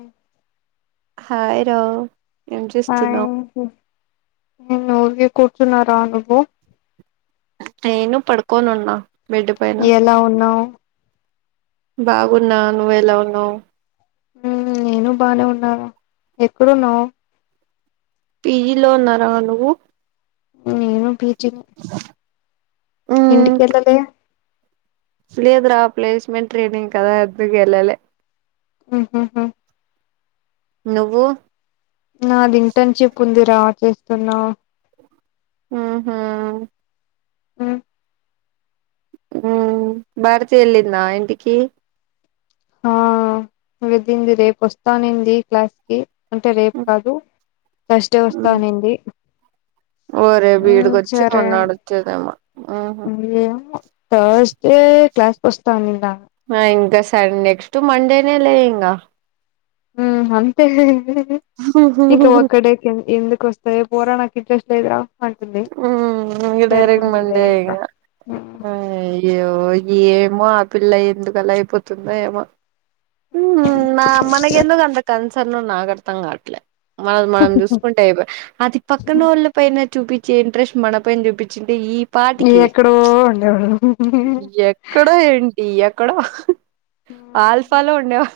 ఆ హాయ్ రో ఏం చేస్తున్నావ్ నేన్ ఊకే కుర్చున్నా రా నువ్వు నేను పడుకోనున్నా ఎలా ఉన్నావ్ బాగున్నా నువ్వేలా ఉన్నావ్ ఉమ్ నేను బానే ఉన్నా రా ఎక్కడున్నావ్ పీజీ లో ఉన్నారా నువ్వు నేను పీజీ నే ఇంటి కెళ్ళలే లేదు రా ప్లేస్మెంట్ ట్రైనింగ్ కదా అద్దు కెళ్ళలే ఉమ్ హు హు నువ్వు నాది ఇంటర్న్షిప్ ఉంది రా చేస్తున్నా ఉమ్ హూ ఉమ్ ఉమ్ భారతి యెళ్ళిందా ఇంటికి ఆ వెళ్ళింది రేపు వస్తా అనింది క్లాస్ కి అంటే రేపు కాదు ఫస్టే వస్తా అనింది ఓరే హ్మ్ వీడికొచ్చి చరే మొన్నాడు వచ్చేదేమో ఊహూ అండి ఏం థర్స్ డే క్లాస్ వస్తస్తాఆన్నింద ఆ ఇంకాస నెక్స్ట్ మండేనే లే ఇంగ హుం అంతే [unintelligible] ఇంకా ఒక్కడే ఎందుకుస్త ఎ పోరా నాకు ఇంట్రెస్ట్ లేదురా అంటుంది హుమ్ [unintelligible] కటరకు సరిపోయిందిలే మండే ఇంకా ఇగ అయ్యో ఏమో ఆ పిల్ల ఎందుకలా అయిపోతుందో ఏమో ఉ నా మనక ఎందుకు అంత కన్సన్ నాకర్ధం కావట్లే మనది మనం చూసుకుంటే అయిపై జంట్రెస్ట్ మన పైన్ చూపించిది ఈ ఈ పాటికి ఎక్కడో ఉండేవా అక్కడ ఏంటి యాక్కడ ఆల్ఫాలో ఉండేవా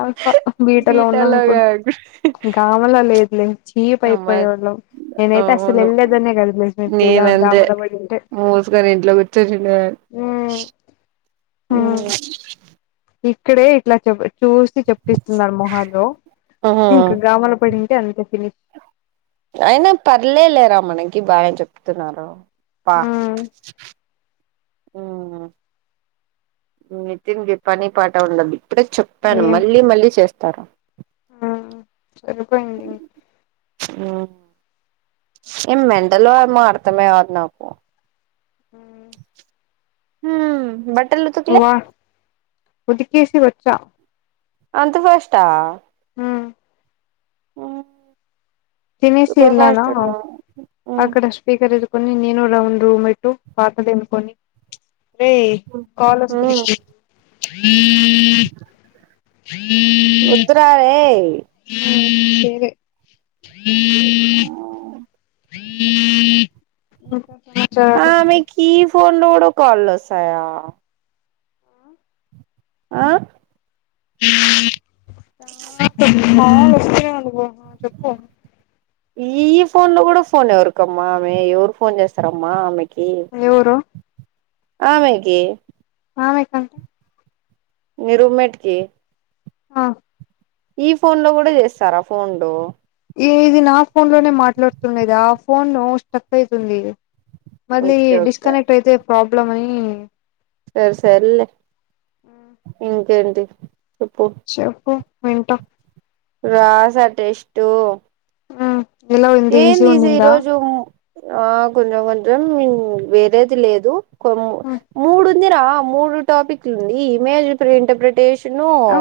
ఆల్ఫా బీటలో ఉన్నాం బీటాలో ఇప్పుడు కాకుండా గామంలో లేదులే చీపు అమ్మ అయిపోయేవాళ్ళం నేనైతే అసలు అవును వెళ్ళలేదన్న కదలే తగా [unintelligible] ఉందమరబడిటు గర్ ఇంట్లో పెట్టేసిందే ఇక్కడే ఇట్లా చె చూసి చెప్పిస్తున్నారు మొహల్లో ఉమ్ ఇంకా గామన్నపేట అనిపించింది అయినా పర్లేలేరా మనకి బాగా చెప్తే చాలు ప ఊ నితిన్ కి పని పాట ఉండదు ఇప్పుడే చెప్పాను మళ్ళీ మళ్ళీ చేస్తారు ఆ చరీపోయింది ఊ ఏం మెండల్ ఏమో అర్తమే కాదు నాకు హుమ్ బట్ వా ఉదికేసి వచ్చా అంత ఫాస్టా హా ఆ తినేసి ఏలాను ఉన్నావ్ ఆక్కడ స్పపీకర్ ఇ కొని నేను రౌండ్ రూమ్ పెట్టు పాత తిన్కొని రే కాల్ వస్తు హ సరే నీదే చాలు ఆమెకి ఈ ఫోన్ లో కూడా కాల్లోస్తాయా ఆ రస్త అను [unintelligible] చెప్పు ఈ ఇ ఫోన్ లో కూడా ఫోన్ ఎవరికమ్మా ఆమె ఎవరు ఫోన్ చేస్తారమ్మా ఆమెకి ఎవరో ఆమెకి ఆవేకా నీ రూమెట్కి ఆ ఈ ఫోన్లో కూడా చేస్తారా ఫోన్లు ఈ ఇది నా ఫోన్లోనే మాట్లాడుతుండద ఆ ఫోన్ స్టక్ అవుతుంది మళ్ళీ ఓకే ఓకే డిస్కనెక్ట్ అయితే ప్రాబ్లం అని సరే సర్లే ఇంకేంటి చెప్పు చెప్పు వింటా రాస టెస్టు హ ఎలా ఉంద ఈజీ ఏంది ఇది ఉనిందా ఈరోజు ఆ కొంచెం కొంచెం వేరేది లేదు కొ మూడు ఎందిరా మూడు టాపిక్లుంది ఇమేజ్ ఇంటర్ప్రిటేషను ఆ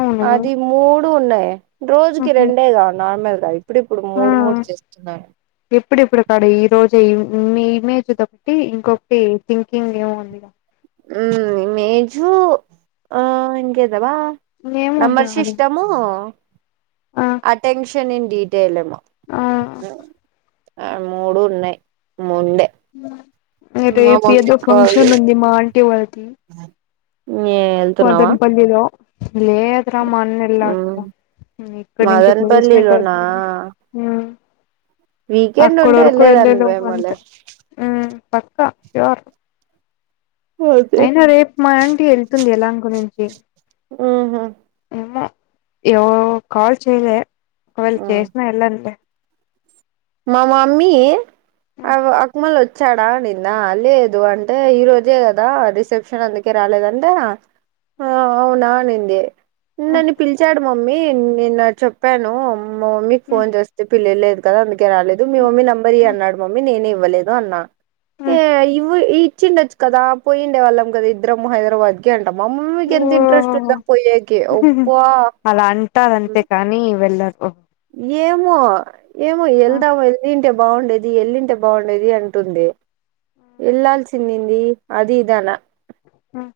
అవును అది మూడు ఉన్నాయి రోజుకి మ్మ్ రెండే గా నార్మల్ గా ఇప్పుడు మూడు మూడు చేస్తున్నారు ఎప్పుడు ఇప్పుడు కాడ ఈ రోజు మీ ఇమేజ్ తట్టి ఇంకొకటి థింకింగ్ ఏం ఉంది మేజు ఆ ఇంగెదబా ఏమో ఉంది నెంబర్ నాది సిస్టం ఆ అటెన్షన్ ఇన్ డీటెయిల్ము ఆ ఆ మూడు ఉన్నాయి ముందే రేపు ఏదో కాల్ ఫంక్షన్ చేసి ఉంది మా ఆంటీ వాళ్ళది ఏ వెళ్తున్నావా మదనపల్లిలో లేదురా మా అన్న వెళ్ల ఇక్కడ నుంచి ప్లేస్మెంట్ మదనపల్లిలోనా వ వీకెండ్ అక్కడ ఉంటే వరకు వెళ్లే వెళ్ళలేదాన్ని లోపు మేములే అంతే ఉ పక్కా షూర్ అదే అయినా రేపు మా ఆంటీ వెళ్తుంది ఎలా గురించి ఉహు ఏమో ఏ కాల్ చేయలే ఒకవేళ చేసినా వెళ్ళనులే మా మమ్మీ అ అక్మల్ వచ్చ వచ్చాడా నిన్న లేదు అంటే ఈ రోజే కదా రిసెప్షన్ అందుకే రాలేదంటే ఆ అవునా అనింది నన్ను పిలిచాడు మమ్మీ నేను చెప్పాను మా మమ్మీకి ఫోన్ చేస్తే పిలవళ్లేదు కదా అందుకే రాలేదు మీ మమ్మీ నెంబర్ ఇయి అన్నాడు మమ్మీ నేనే ఇవ్వలేదు అన్నా ఇ ఈ ఇచ్చి ఉండొచ్చు కదా పోయి ఉండే వాళ్ళం ఇద్దరం హైదరాబాద్ కి ంట మామ్మి కి ఎంత ఇంట్రెస్ట్ ఉందో పోయెకీ ఒప్ప అలా అంటారుంతే కాని వెళ్ళరు ఏమో ఏమో వెళ్దాము వెళ్లి ఉంటే బాగుండేది ఎల్లింటే బాగుండేది అంటుంది వెళ్లాల్సిఉండింది అదిదానా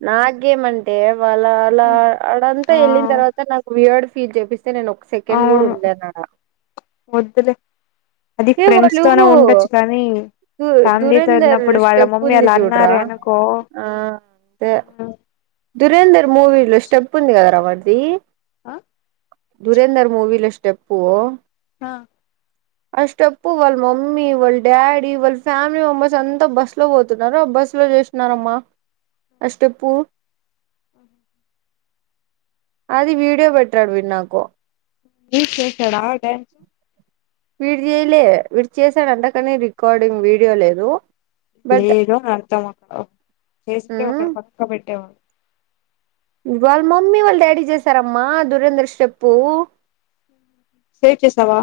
నాగేమంటే వాలా అలా అడంతా ఆ ఎలిన తర్వాత అ నాకు వియర్డ్ ఫీజ చెపిస్తే నేను ఒక సెకండ్ కూడా అవును ఉండలేను వద్దులే అది ఏ ఫ్రెండ్స్ వాళ్ళు తోనే ఉండొచ్చు కానీ దు ఫ్యామిలీ తో దురేందర్ ఉన్నప్పుడు వాళ్ళ స్టెప్ మమ్మీ ఉంది అలా చూడరా అన్నారే అనుకో ఆ అదే దురేందర్ మూవీలో స్టెప్ ఉంది కదా రావాడిది ఆ దురేందర్ మూవీలో స్టెప్పు ఆ ఆ స్టెప్పు వాళ్ళ మమ్మీ వాళ్ళ డాడీ వాళ్ళ ఫ్యామిలీ మెంబర్స్ అంతా బస్సులో పోతున్నారు ఆ బస్లో చేస్ నారమ్మా ఆ స్టెప్పు ఉ అది వీడియో పెట్టాడు వీడు నాకు [inaudible] చేశాడా ఇటాచ్ వీడు చేయలే వీడు చేసాడంట కానీ రికార్డింగ్ వీడియో లేదు బట్ లేదు అని అర్థం అక్కడ చేస్తే ఉమ్ ఒకక్కడ పక్క పెట్టేవాడు వాళ్ళ మమ్మీ వాళ్ళ డాడీ చేసారమ్మా దురంధర్ స్టెప్పు సేవ్ చేసావా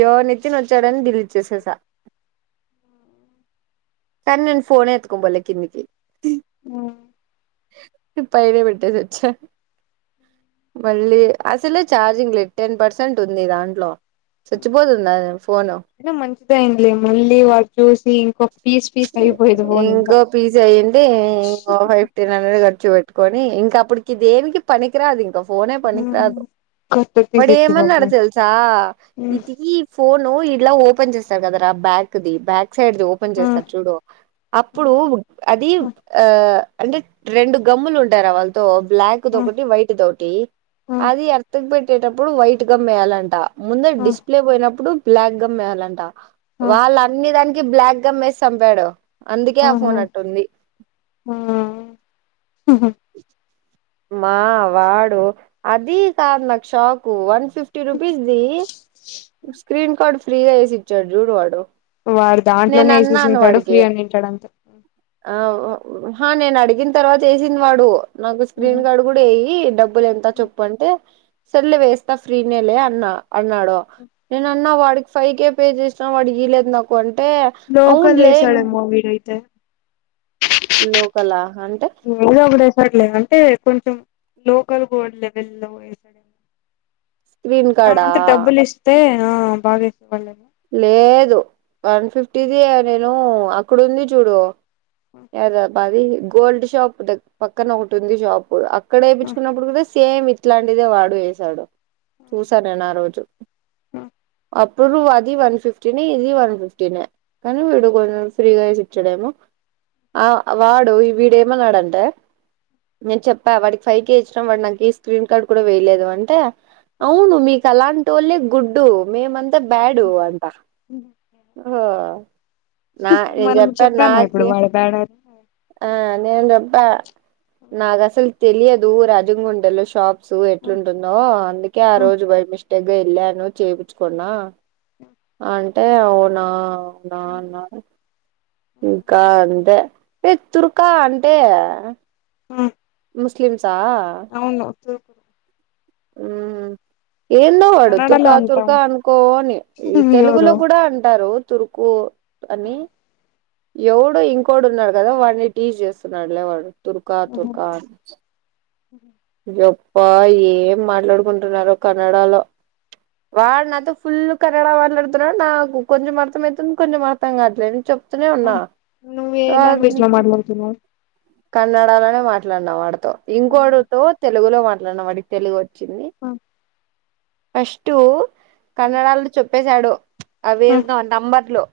య్యో నితిన్ వచ్చాడని డిలీట్ చేసేసా కనీ నేను ఫోనే ఎతుక పోలే కిందికి ఆ పైైనే పెట్టేసి వచ్చ మళ్ళీ అసలే ఛార్జింగ్ లేద్ టెన్ పర్సెంట్ ఉంది దాంట్లో సచ్చిపోతుందా ఫోను అయినా మంచిదయింది మళ్ళీ వాడు చూసి ఇంకొ ఇంకో పిస్ ఎయ్యండి ఇంకో హైఫ్ ఫిఫ్టీన్ హండ్రెడ్ ఖర్చు పెట్టుకొని ఇంకా అప్పటికి దేనికి పనికిరాదు ఇంకా ఫోనే పనికి ఉమ్ రాదు కొత్త పీస్ ఇచ్చి వాడేమన్నాడో బదులు తెల్సా ఇది ఫోను ఇలా ఓపెన్ చేసార్ కదారా బ్యాక్దిి బ్యాక్ సైడ్ది ఓపెన్ ఆ ఆ చేస్ చూడు అప్పుడు ఉడ్ అది ఆ అంటే రెండు గమ్ములుంటాయిరా వాళ్ళతో బ్లాక్ ఆ దొకటి వైట్ దొటి ఆ అది ఎర్త్కు పెట్టేటప్పుడు వైట్ గం వేయాలంట ముందు డిస్ప్లే పోయినప్పుడు బ్లాక్ గమ్ వేయాలంట ఆ వాళ్ళ అన్ని దానికి బ్లాక్ గమ్ వేస్ చంపాడు అందుకే ఆ ఫోన్ అట్టుంది యా మా వాడు అది కాదు నాకు షాకు వన్ ఫిఫ్టీ రూపీస్ దీ స్క్రీన్ కార్ట్ ఫ్రీగా ఏసీ జూరు వాడుో వాడు దాంట్లోనే ఎసేసి తంటాడు ఫ్రీ అని తింటాడు అంత ఆ నేను అడిగిన తర్వాత వేసింది వాడు నాకు ఉహు స్క్రీన్గాడు కూడా ఎయ్యి డబ్బులు ఎంత చెప్పు అంటే సర్లే వేస్తా ఫ్రీనే లే అన్నా అన్నాడు నేన అన్నా వాడికి ఫైవ్ కే పే చేసినా వాడి వీయలేదు నాకు అంటే లోకల్ అవునులే ఎసాడమో వీడైతే లోకల అంటే ఎదో ఒకటి వేసాడులే అంటే కొంచెం లోకల్ కూడా లెవెల్ లో వేసాడేమో స్క్రీన్ కార్డా మనమంతా డబ్బులిస్తే ఆ బాగా ఏసేవాళ్లేమో లేదు వన్ ఫిఫ్టీది నేను అక్కడుంది చూడు ఏదా బ అది గోల్డ్ షాప్ ద్గ పక్కన ఒకటి ఉంది షాపు అక్కడ వెయ్పిచ్చుకున్నప్పుడు కూడా సేమ్ ఇట్లాంటిదే వాడు వేసాడు చూసా నేను ఆ రోజు హ్మ్ అప్పుడు అది వన్ ఫిఫ్టీనే ఇది వన్ ఫిఫ్టీనే కానీ వీడు కొంచెం ఫ్రీగా వేసి ఇచ్చాడేమో ఆ వాడు వీడు ఏమన్నాడంటే నేను చెప్పా వాడికి ఫైవ్ కే ఇచ్చినా వాడు నాకి స్క్రీన్ కార్డ్ కూడా వేయలేదు అంటే అవును మీకలాంటోళ్ళే గుడ్డు మేమంతా బ్యాడు అంట ఉమ్ ఓ నా నేను మనం చెప్పారు చెప్పామా ఇప్పుడు నాకి వాడి బ్యాడ్ ఆ ఆ నేను చెప్పా నాకు అసలు తెలియదు రాజంగుండెలో షాప్ సో ఎట్లుంటుందో అందుకే ఆ రోజు బైమిస్టేక్ గా వెళ్ళాను చెపిచ్చుకున్నా అంటే అవునా అవునా అన్నారు ఇంకా అదే ఏ తుర్కా అంటే ఉ ముస్లిమ్సా అవును తుర్ ఊ ఏందో వాడు కన్నడలో తుర్కా ఉంటాం తుర్కా అనుకోని ఈ తెలుగులో ఎవరు కూడా అంటారు తురుకు అని ఎవడో ఇంకోడు ఉన్నాడు కదా వాడిని టీజ్ చేస్తున్నాడులే వాడు తుర్కా తుర్కా అని యప్ప ఏం మాట్లాడుకుంటున్నారో కన్నడ లో వాడు నాతో ఫుల్ కన్నడ మాట్లాడుతున్నాడు నాకు కొంచెం అర్థం అయితుంది కొంచెం అర్థం కాట్లేదు చెప్ తూనే ఉన్నా వారిని తున కన్నడ లోనే మాట్లాడిన వాడితో ఇంకోడుతో తెలుగులో మాట్లాడిన వాడి తెలుగు వచ్చింది ఫస్టు కన్నడాలో చెప్పేశాడు అవి ఏదో నంబర్ల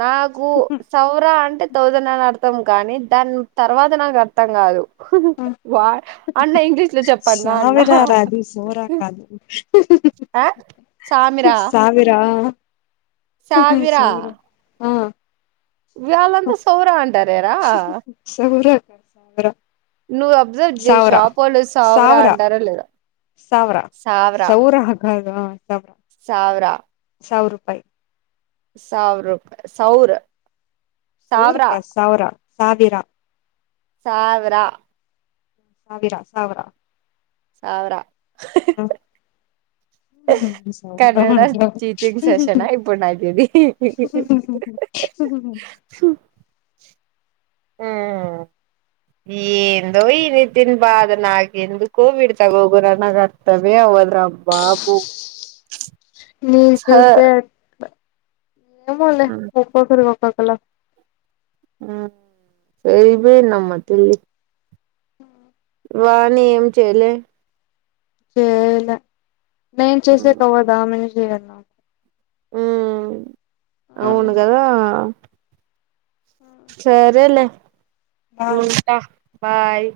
నాగు సౌర అంటే థౌసండ్ అని అర్థం కానీ దాని తరువాత నాకు అర్థం కాదు వాడ్ అన్న ఇంగ్లీష్ లో చెప్పన్న అన్న గోరా కాదు ఆ సామిరా సవిర సామిరా సౌర ఆ వాళ్ళంతా సౌర అంటారేర సౌర రా నువ్ అబ్సర్వ్ చెయ్ షాప్ ఒళ్ళు సౌర అంటారో లేదో సవరా సౌర కాదు ఆ సవరా సావ్రా సౌ రూపాయి సౌ రుప్ సౌర్ సౌర్ సావ్రా కాదు సౌర సావిరా సావ్రా సావిరా సౌర సౌర స ఉ సౌర కన్నడ అంటారు టీచింగ్ సెషనా ఇప్పుడు నాకు ఇది సు ఏందో ఇది దిన్ బాద నాకి ఎందుకో వీడు చదువుగో నాక్ ఆర్థ్ తమే అవదు రా బాబు మీర్ హ చూస్తే ఏమోలే ఒక్కొక్కరు ఒక్కొక్కలా సరిపోయిందమ్మ తెల్లి వాణి ఏం చేయలే చేయలే నేను చేసే కవ్వదు ఆమెనే చేయాలా ఉం ఆ అవును కదా సరేలే బాయ్ ఉంటా బాయ్